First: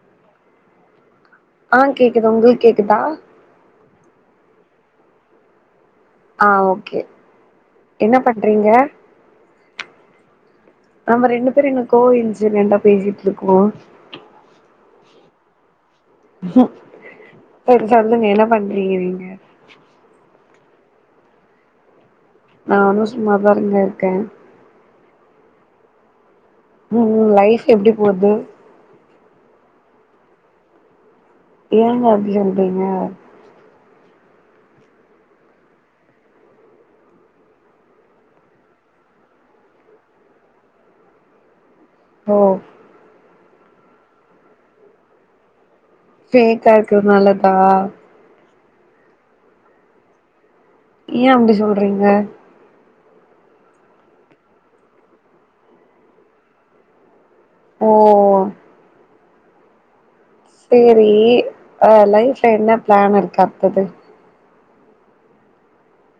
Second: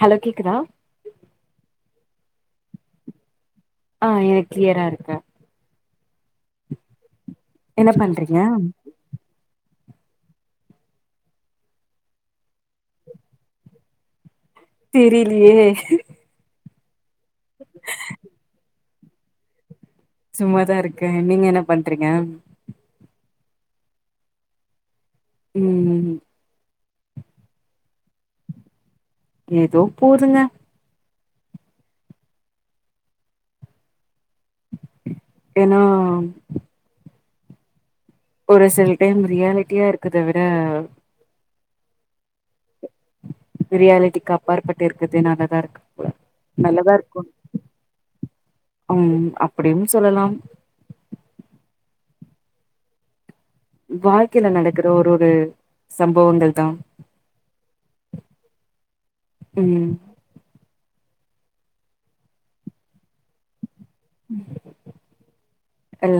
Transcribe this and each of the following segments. hello கேக்குதா ஆ கேக்குது உங்களுக் கேக்குதா ஆ எனக் க்ளியரா இருக்க ஆ ஓகே என்ன பண்றீங்க ஆமா ரெண்டு பேரு என்ன கோ இன்ஸிடெண்டா பேசிட்ருக்கோ தெரிலயே செரி சொல்லதுங்க என்ன பண்றீங்க நீங்க சும்மாதா இருக்கே நீங்க என்ன பண்றீங்க நானு சும்மாதானுங்க இருக்கே உம் உம் உம் லைஃப் எப்டி போது ஏதோ போதுங்க ஏங்க அப்டி சொல்றிங்க ஏன்னா ஒரு சில டைம் ரியாலிட்டியா இருக்கத விட ஓ ரியாலிட்டிக்கு அப்பாற்பட்டு இருக்கதே நல்லாதாருக்கு ஃபேக்கா இருக்கரது நல்லதா ம் அப்புடியும் சொல்லலாம் ஏ அப்டி சொல்றீங்க வாழ்க்கைல நடக்குற ஒரு ஒரு சம்பவங்கள் தா ஓ உம் சேரி ஆ லைஃப்ல என்ன பிளான் இருக்கு அத்தது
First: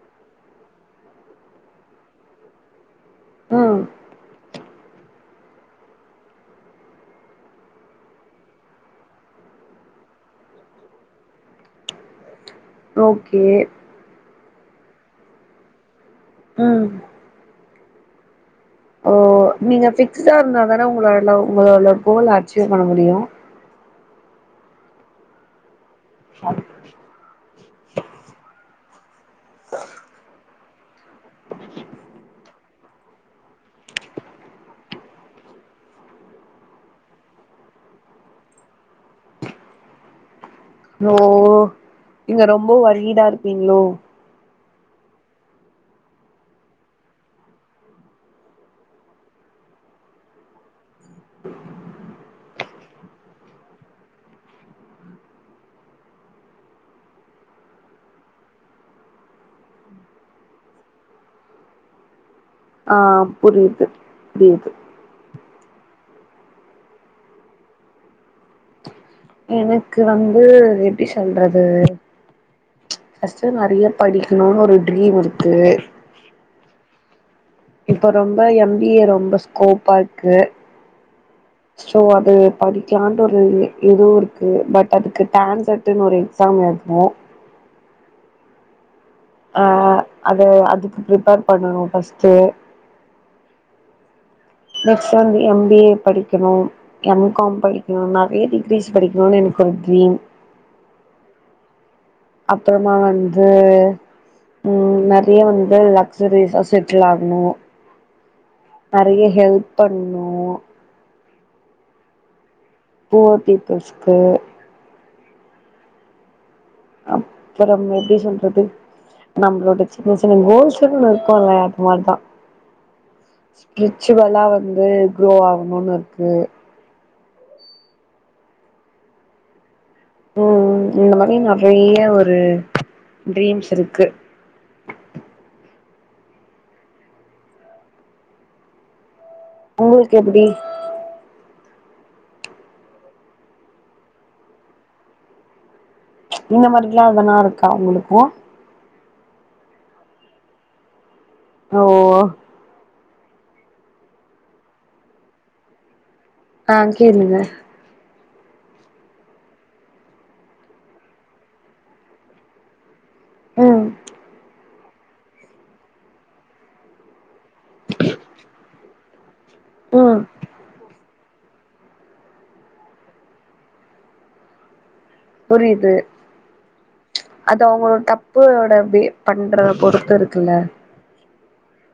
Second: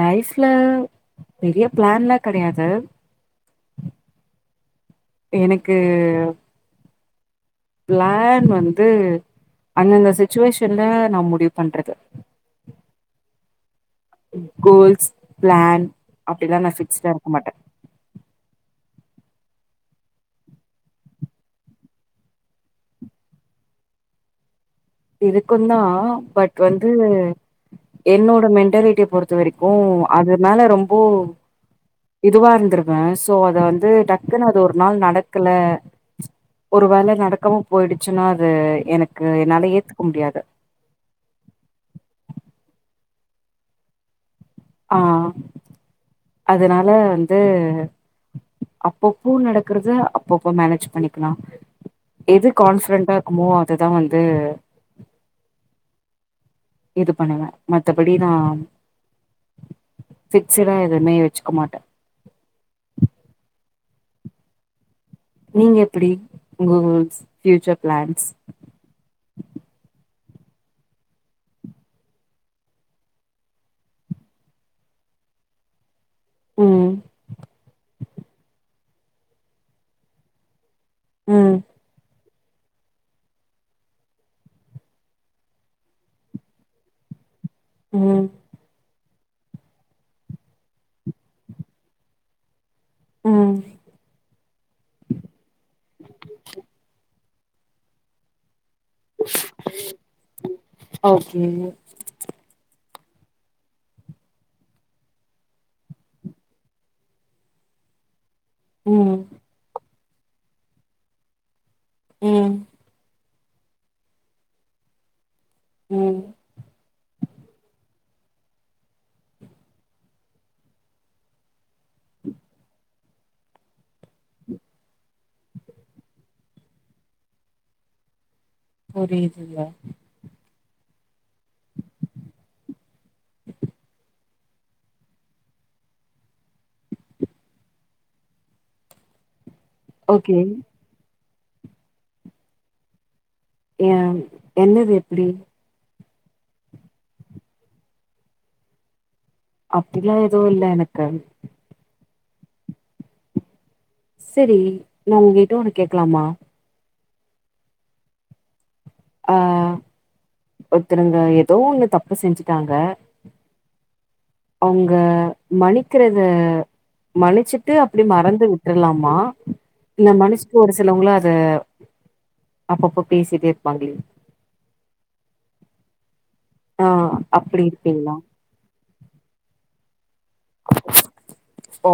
லைஃப்ல பெரிய பிளான்ல்லா கெடையாது ஆ எனக்கு பிளான் வந்து அந்தந்த சிச்சுவேஷன்ல நா முடிவு பண்றது ஓக்கே கோல்ஸ் ப்ளான் அப்டிலா நா ம் ஃபிக்ஸ்டா இருக்க மாட்டே ஓ நீங்க ஃபிக்ஸ்டா இருந்தா தானே உங்களால உங்களால கோல் அச்சீவ் பண்ண முடியு இருக்குந்தா ஆ பட் வந்து என்னோட மெண்டாலிட்டி பொறுத்த வரைக்கு அது மேல ரொம்போ இதுவாருந்திருவே சோ அத வந்து டக்குன்னு அது ஒரு நாள் நடக்கல ஒரு வேள நடக்காம போயிடுச்சுனா அது எனக்கு என்னால ஏத் துக்க முடியாது ஓ இங்க ரொம்ப வரீடா இருப்பீங்ளோ ஆ அதனால வந்து அப்பப்ப நடக்கறது அப்பப்ப மேனேஜ் பண்ணிக்கலா எது கான்ஃபிடன்டா இருக்குமோ அதுதா வந்து இது பண்ணுவே மத்தபடி நா ஃபிக்ஸுடா எதுவுமே வெச்சுக்க மாட்டே ஆ புரியிது புரியிது நீங்க எப்பிடி கோள்ஸ் பியூச்சர் பிளான்ஸ் எனக்கு வந்து எப்படி சொல்றது ஃபஸ்டு நறைய படிக்கணுனு ஒரு ட்ரீம் இருக்கு உம் இப்ப ரொம்ப எம் பி ஏ ரொம்ப ஸ்கோப்பா இருக்கு ம் ஸோ அது படிக்கலான்ட்டு ஒரு இதுவு இருக்கு பட் அதுக்கு டான்செட்னு ஒரு எக்ஸாம் எழுதுனு உம் ஆ அத அதுக்கு பிரப்பர் பண்ணணும் பஸ்ட்டு உம் நெக்ஸ்ட் வந்து எம் பி ஏ படிக்கணு எம் காம் படிகணு நெறைய டிகிரி இங்கிலிஷ் படிக்கனும்னு எனக்கு ஒரு ட்ரீம் ஓகே அப்புறோ நா வந்து உம் நெறைய வந்து லக்சரிஸ்ல செட்டில் ஆகணு ம் நெறைய ஹெல்ப் பண் ணனு உம் புவர் பீப்புல்சுக்கு ம் அப்புறம் எப்படி சொல்றது நம்பளோட சின்ன சின்ன கோல்ஸ்னு ஒன்னு இருக்கும்ல அப்ப அதான் ஸ்பிரிச்சுவலா வந்து குரோ ஆகணும்னு இருக்கு புரியுதுங்களா ம் ம் இந்த மாதிரி நறைய ஒரு ட்ரீம்ஸ் இருக்கு உங்களுக்கு ஓகே எப்படி ய என்னது எப்டி இந்த மாதிரிலாம் எதனா இருக்கா உங்களுக்கும் அப்பிடலாம் எதுவும் இல்ல எனக்கு ஓ சரி நான் உங்ககிட்ட ஒன்னு கேக்கலாமா ஆ கேளுங்க அ ஒருத்தருங்க ஏதோ ஒன்னு தப்ப செஞ்சுட்டாங்க ம் அவுங்க மனிக்குறத மன்னிச்சுட்டு அப்படி மறந்து விட்டுரலாமா இல்ல ம் மனுஷக்கு ஒரு சிலவங்களா அது அப்பப்போ பேசிட்டேருபாங்களே புரியுது அப்டி அது அவுங்க இருப்பீங்களா தப்போட பண்றத பொறுத்து இருக்குல்ல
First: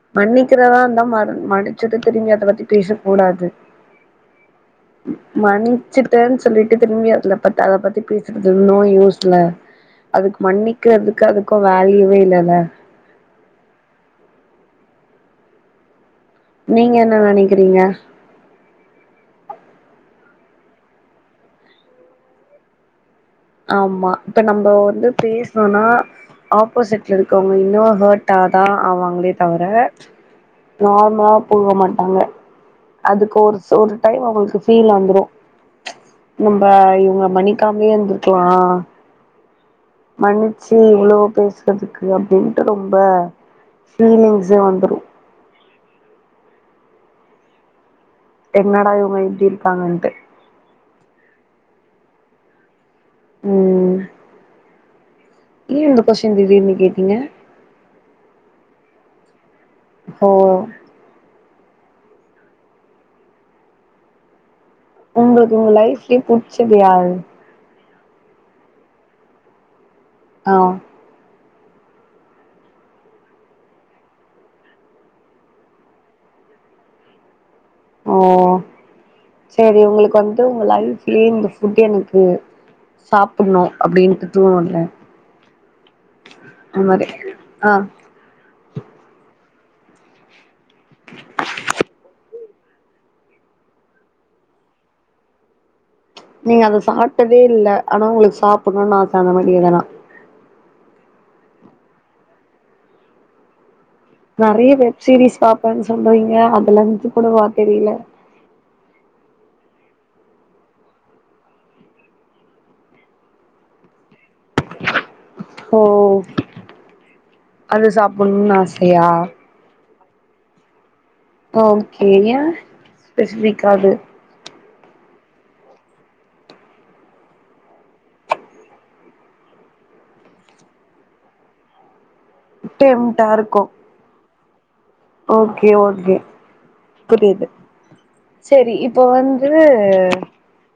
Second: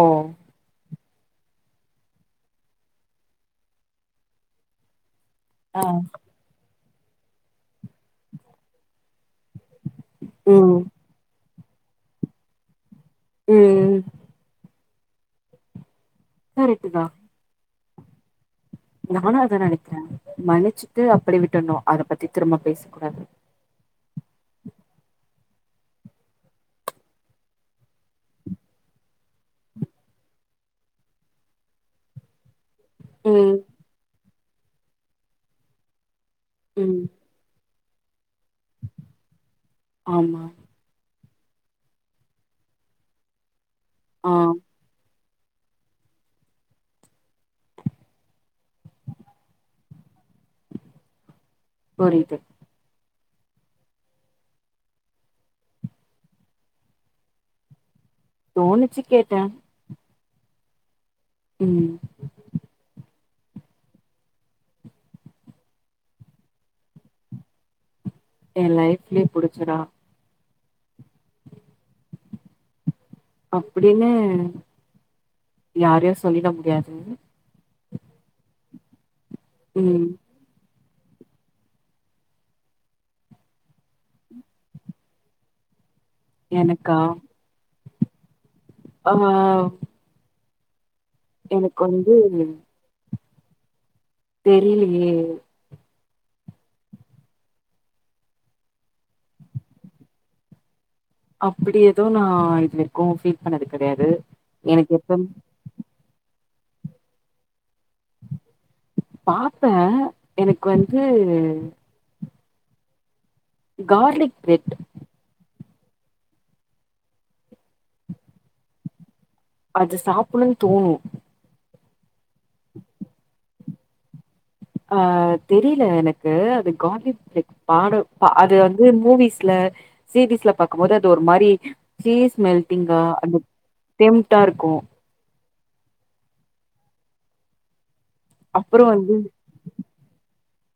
ஓ மன்னிக்கிறதான் இருந்தா ம மடிச்சத திரும்பி அத பத்தி பேசக் கூடாது ஆ மன்னிச்சுிட்டேன் சொல்லிட் திரும்பி அதல பத்து அத பத்தி அதுவோ நோ யூஸ்ல அதுக்கு ம் மன்னிக்கிறதுக்கு அது [unintelligible] வேல்யுவே இல்லல்ல ம் கரெக்ட்டு நீங்க என்ன நனைக்கிறீங்க நானும் அதான் நனைக்கிறேன் மன்னிச்சுட்டு அப்டியே விட்டுணும் அத பத்தி திரும்ப பேசக்க கூடாது ஆமா இப்ப நம்ம வந்து பேசணோம்னா ஆப்போசிட்ல இருக்கவங்க இன்னோ ஹர்ட்டாதான் ஆவாங்களே தவிர நார்மலா போக மாட்டாங்க அதுக்கு ஒரு ம் ஒரு டைம் அவுங்களுக்கு சீன் வந்துரும் நம்ப ம் இவங்க மணாணிக்க கமிஅந்து கற்கலாம் ஆ ஆமா மன்னிச்சு இவ்வளோ பேசுறதுக்கு அப்டின்ட்டு ரொம்ப ஆ ஃபீலிங்ஸே வந்துடோ என்னடா இவுங்க இப்டி இருக்காங்கன்ட்டு புரியுது ம் ஏ இந்த கொஸின் திடீர்னு கேட்டீங்க தோணிச்சு கேட்டேன் ஓ உம் உங்களுக்கு உங்க லைஃப்லயே புடுச்சது யாரு என் லைஃப்லயே புடுச்சதா ஆஹ் அப்டின்னு யாரயும் சொல்லிட முடியாது ஓ சேரி ம் உங்களுக்கு வந்து உங்க லைஃப் லயே இந்த ஃபுட் எனக்கு சாப்டணும் அப்டின்ட்டுட்டு தோனுல அது மாரி ஆஹ் ஆமா எனக்கு வந்து தெரியலேயே நீங்க அத சாப்ட்டதே இல்ல ஆனா உங்களுக்கு சாப்பண்னுனு ஆச அந்த மாரி எதனா அப்டி எதும் நான் இது வரைக்கும் பீல் பண்ணது கெடையாது நெறைய எனக்கு எப்பம் வெப்சீரிஸ் பாப்பேன்னு சொல்றீங்க [unintelligible] கூட வா தெரில பாப்பேன் எனக்கு வந்து கார்லிக் பிரெட் ஓ அது சாப்பண்னுனு ஆசயா அது சாப்பண்னுனு தோணும் ஓகே ஏன் ஏன் ஸ்பெஷிபிக் க்காது ஆஹ் தெரில எனக்கு அது கார்லிக் பிரட் பாட அது வந்து மூவிஸ்ல சீரீஸ்ல பாக்கும் போது அது ஒரு மாரி சீஸ் மெல்ட்டிங்கா டெம்ட்டா அது இருக்கு டெம் டாருக்கும் ஓகே ஓகே புரிது சரி இப்போ வந்து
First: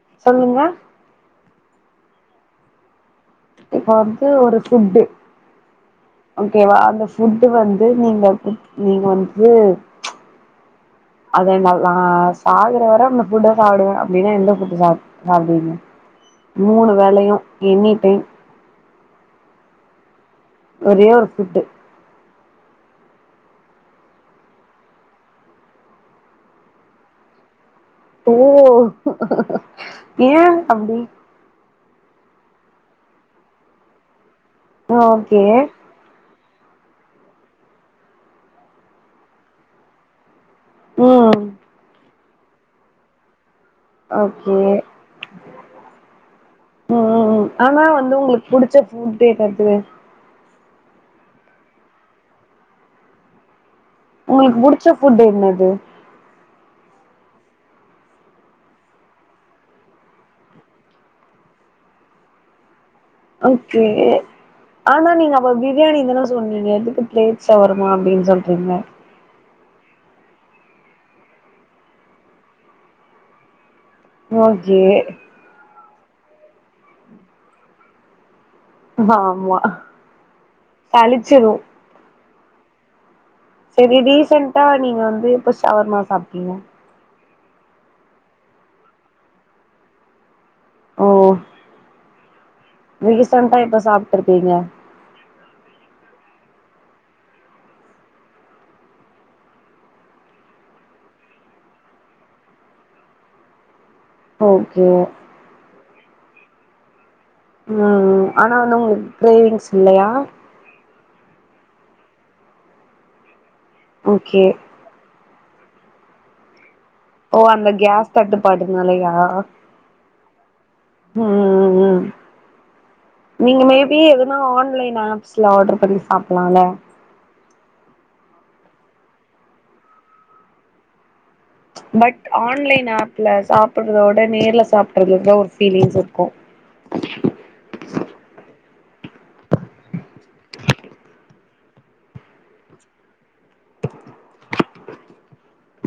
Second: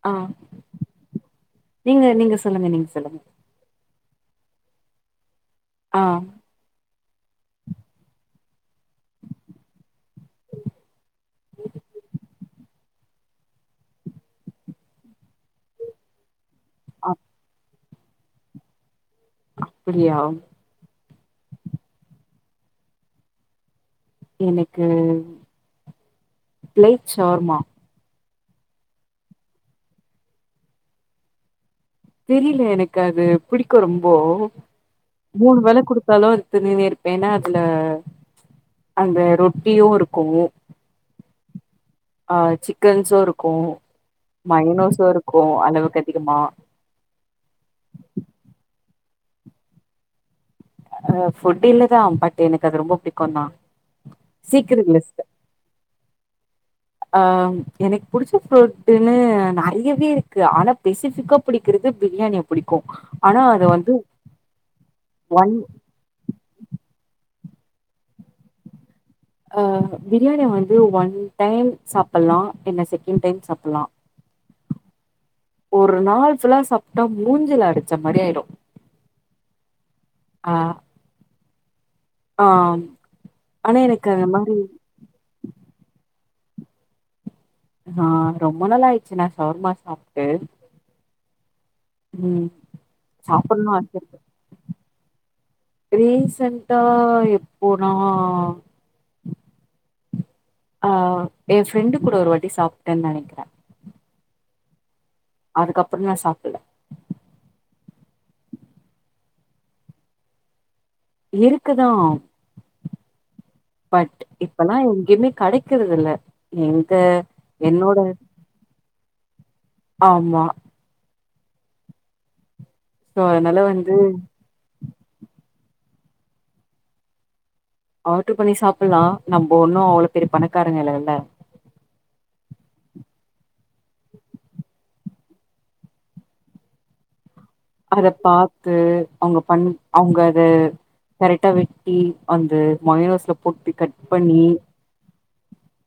ஆ சொல்லுங்க நீங்க நீங்க சொல்லுங்க நீங்க சொல்லுங்க இப்ப வந்து ஒரு ஃபுட்டு ஆ ஓகே வா அந்த ஃபு ஃபுட்டு வந்து நீங்க நீங்க வந்து ச் அதனால சாகுர வர அந்த புட்ட சாப்டுவே அப்டின்னா எந்த ஃபுட்டு சா சாப்டுவீங்க மூணு வேலையும் எனி டைம் அப்டியா ஒரே ஒரு ஃபுட்டு் எனக்கு பிளைட் ஷவர்மா ஓ ஏன் அப்டி தெரில எனக்கு அது புடிக்கூ ரொம்ப ஓகே மூணு வேல கொடுத்தாலு துணி ந இருப்பேன்னா அதுல அந்த ரொட்டியும் இருக்கூ ம் ஆ சிக்கன் சோறு இருக்கூ ஓகே மைனோசும் இருக்கச அளவுக்கு அதிகமா ம் ம் ஆனா வந்து உங்களுக்கு புடிச்ச ஃபுட் என்னது அஹ் ஃபுட் இல்லதான் பட் எனக்கு அது ரொம்ப பிடிக்கூ தான் உங்களுக்கு புடிச்ச ஃபுட் என்னது ஆஹ் எனக்கு பிடிச்ச ஃபுட்ன்னு நெறையவே இருக்கு ஆனா பெசிபிக்கா பிடிக்கிறது பிரியாணிய பிடிக்கூ ஓகே ஆனா நீங்க அப்ப ஒன் பிரியாணி தான சொன்னங்க அதுக்கு பிளேட் வருமா அப்டின்னு சொல்றீங்க அ பிரியாணி வந்து ஒன் டைம் சாப்டலா என்ன செகண்ட் டைம் சாப்டலா ஓகே நாள் ஃபுல்லா சாப்ட்டா மூஞ்சில அடிச்ச மாரி ஆயிடும் ஆமா பளிச்சிரு ஆ ஆனா செரி எனக்கு அந்த மாரி ரீசண்டா நீங்க வந்துப்ப ஷவர்மா சாப்ட்டீங்க ஆ ரொம்ப நாளா ஆயிடுச்சு நான் ஷவர்மா சாப்ட்டு ம் ரிசெண்ட்டா சாப்பட்ணு எப்ப ஆச இருக்கு சாப்ட்டுருபிங்க ரீசன்டா எப்போனா ஆ என் ஃப்ரெண்டு கூட ஒரு வாட்டி சாப்ட்டன்னு நெனைக்ற ஓகே அதுக்கப்றோ நா சாப்புல ம் ஆனா வனு உங்குளுக்கு கிரேவிங்ஸ் இல்லியா இருக்குதா பட் ஓகே இப்பெல்லா எங்கியுமே கெடைக்குறது இல்ல எ ஓ அந்த கேஸ் தட்டுப்பாட்டுனாலையா ஆமா ம் ம் ம் சோ நீங்க அதனால வந்து மேபி எதுனா ஆன்லைன் ஆப்ஸ்ல ஆடர் பண்ணி சாப் சாப்புலால ஆடர் பண்ணி சாப்புலா நம்போ ஒண்ணு அவ்ளோ பெரிய பணக்காரங்க இல்லல பட் ஆன்லைன் ஆப்ல சாப்புறதோட விட நேர்ல சாப்பிட்றதுல ஒரு ஃபீலிங்ஸ் இருக்கு அத பாத்து அவுங்க பண் அவுங்க அத கரெக்டா வெக் தி அந்த மயோனஸ்ல போட்டு கட் பண்ணி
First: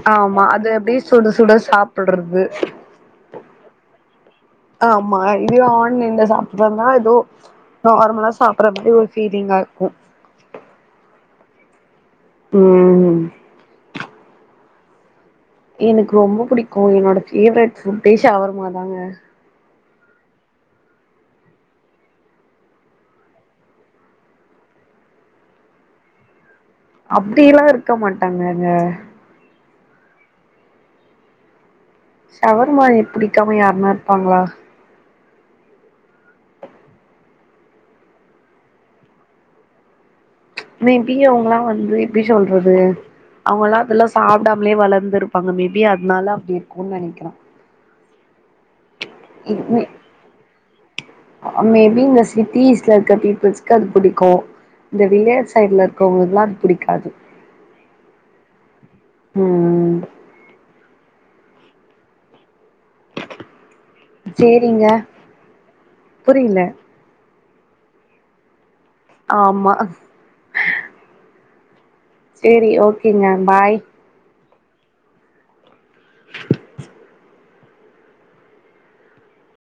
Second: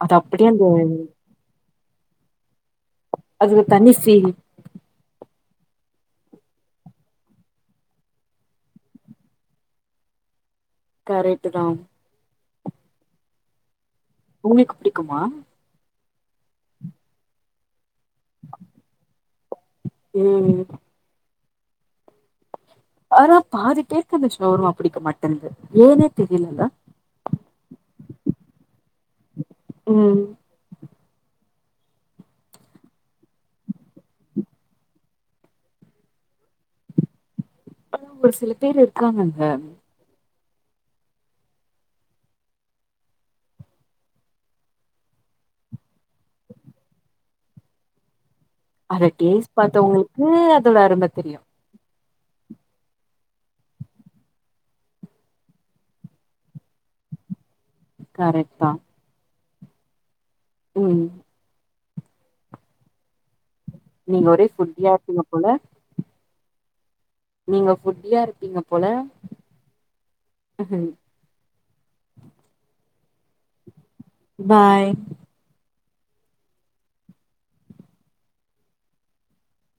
அது ஆமா அப்டியே அந்த அது அப்படியே சுட சுட சாப்பிடறது தன்னிசேவி ஆமா இதயு ஆன்லைன்ல சாப்டுறதுனா ஏதோ நார்மலா சாப்புடற மாரி ஒரு ஃபீலிங்கா இருக்கு கரைட்டுதா ம் உங்குளுக்கு புடிக்குமா எனக்கு ரொம்போ புடிக்கு என்னோட ஃபேவரெட் ஃபுட்டே ஷவர்மா தாங்க ம் ஆனா பாதிபேர்க்கு அந்த ஷவர்மா புடிக்க மாட்டேங்குது ஏனே தெரியலங்க அப்டில்லா இருக்க மாட்டாங்கங்க ம் ஷவர்மா எ புடிக்காம யாருனா இருப்பாங்களா ஆ ஒரு சில பேர் இருக்காங்கங்க ப்ச் மேபி அவுங்கெல்லா வந்து எப்புடி சொல்றது அவுங்கெல்லா அது சாப்பிடாமலே வளந்து இருப்பாங்க மேபி அதனால அப்டி இருக்குனு நெனைக்கிற அத டேஸ்ட் பாத்தவங்களுக்கூ அதோட அரும தெரியு சிட்டீஸ்ல இருக்க பீப்புள்ஸ்கு அது புடிக்கு இந்த வில்லேஜ் சைடுல இருக்கவங்களுக்கெல்லா அது புடிக்காது கரெக்ட்தா ம் ம் ம் நீங்க ஒரே ஃபுட்டீ சேரிங்க இருப்பீங்க போல புரியல நீங்க ஃபுட்டியா இருப்பீங்க போல ஆமா ஹ் சேரி ஓகேங்க பாய் பாய்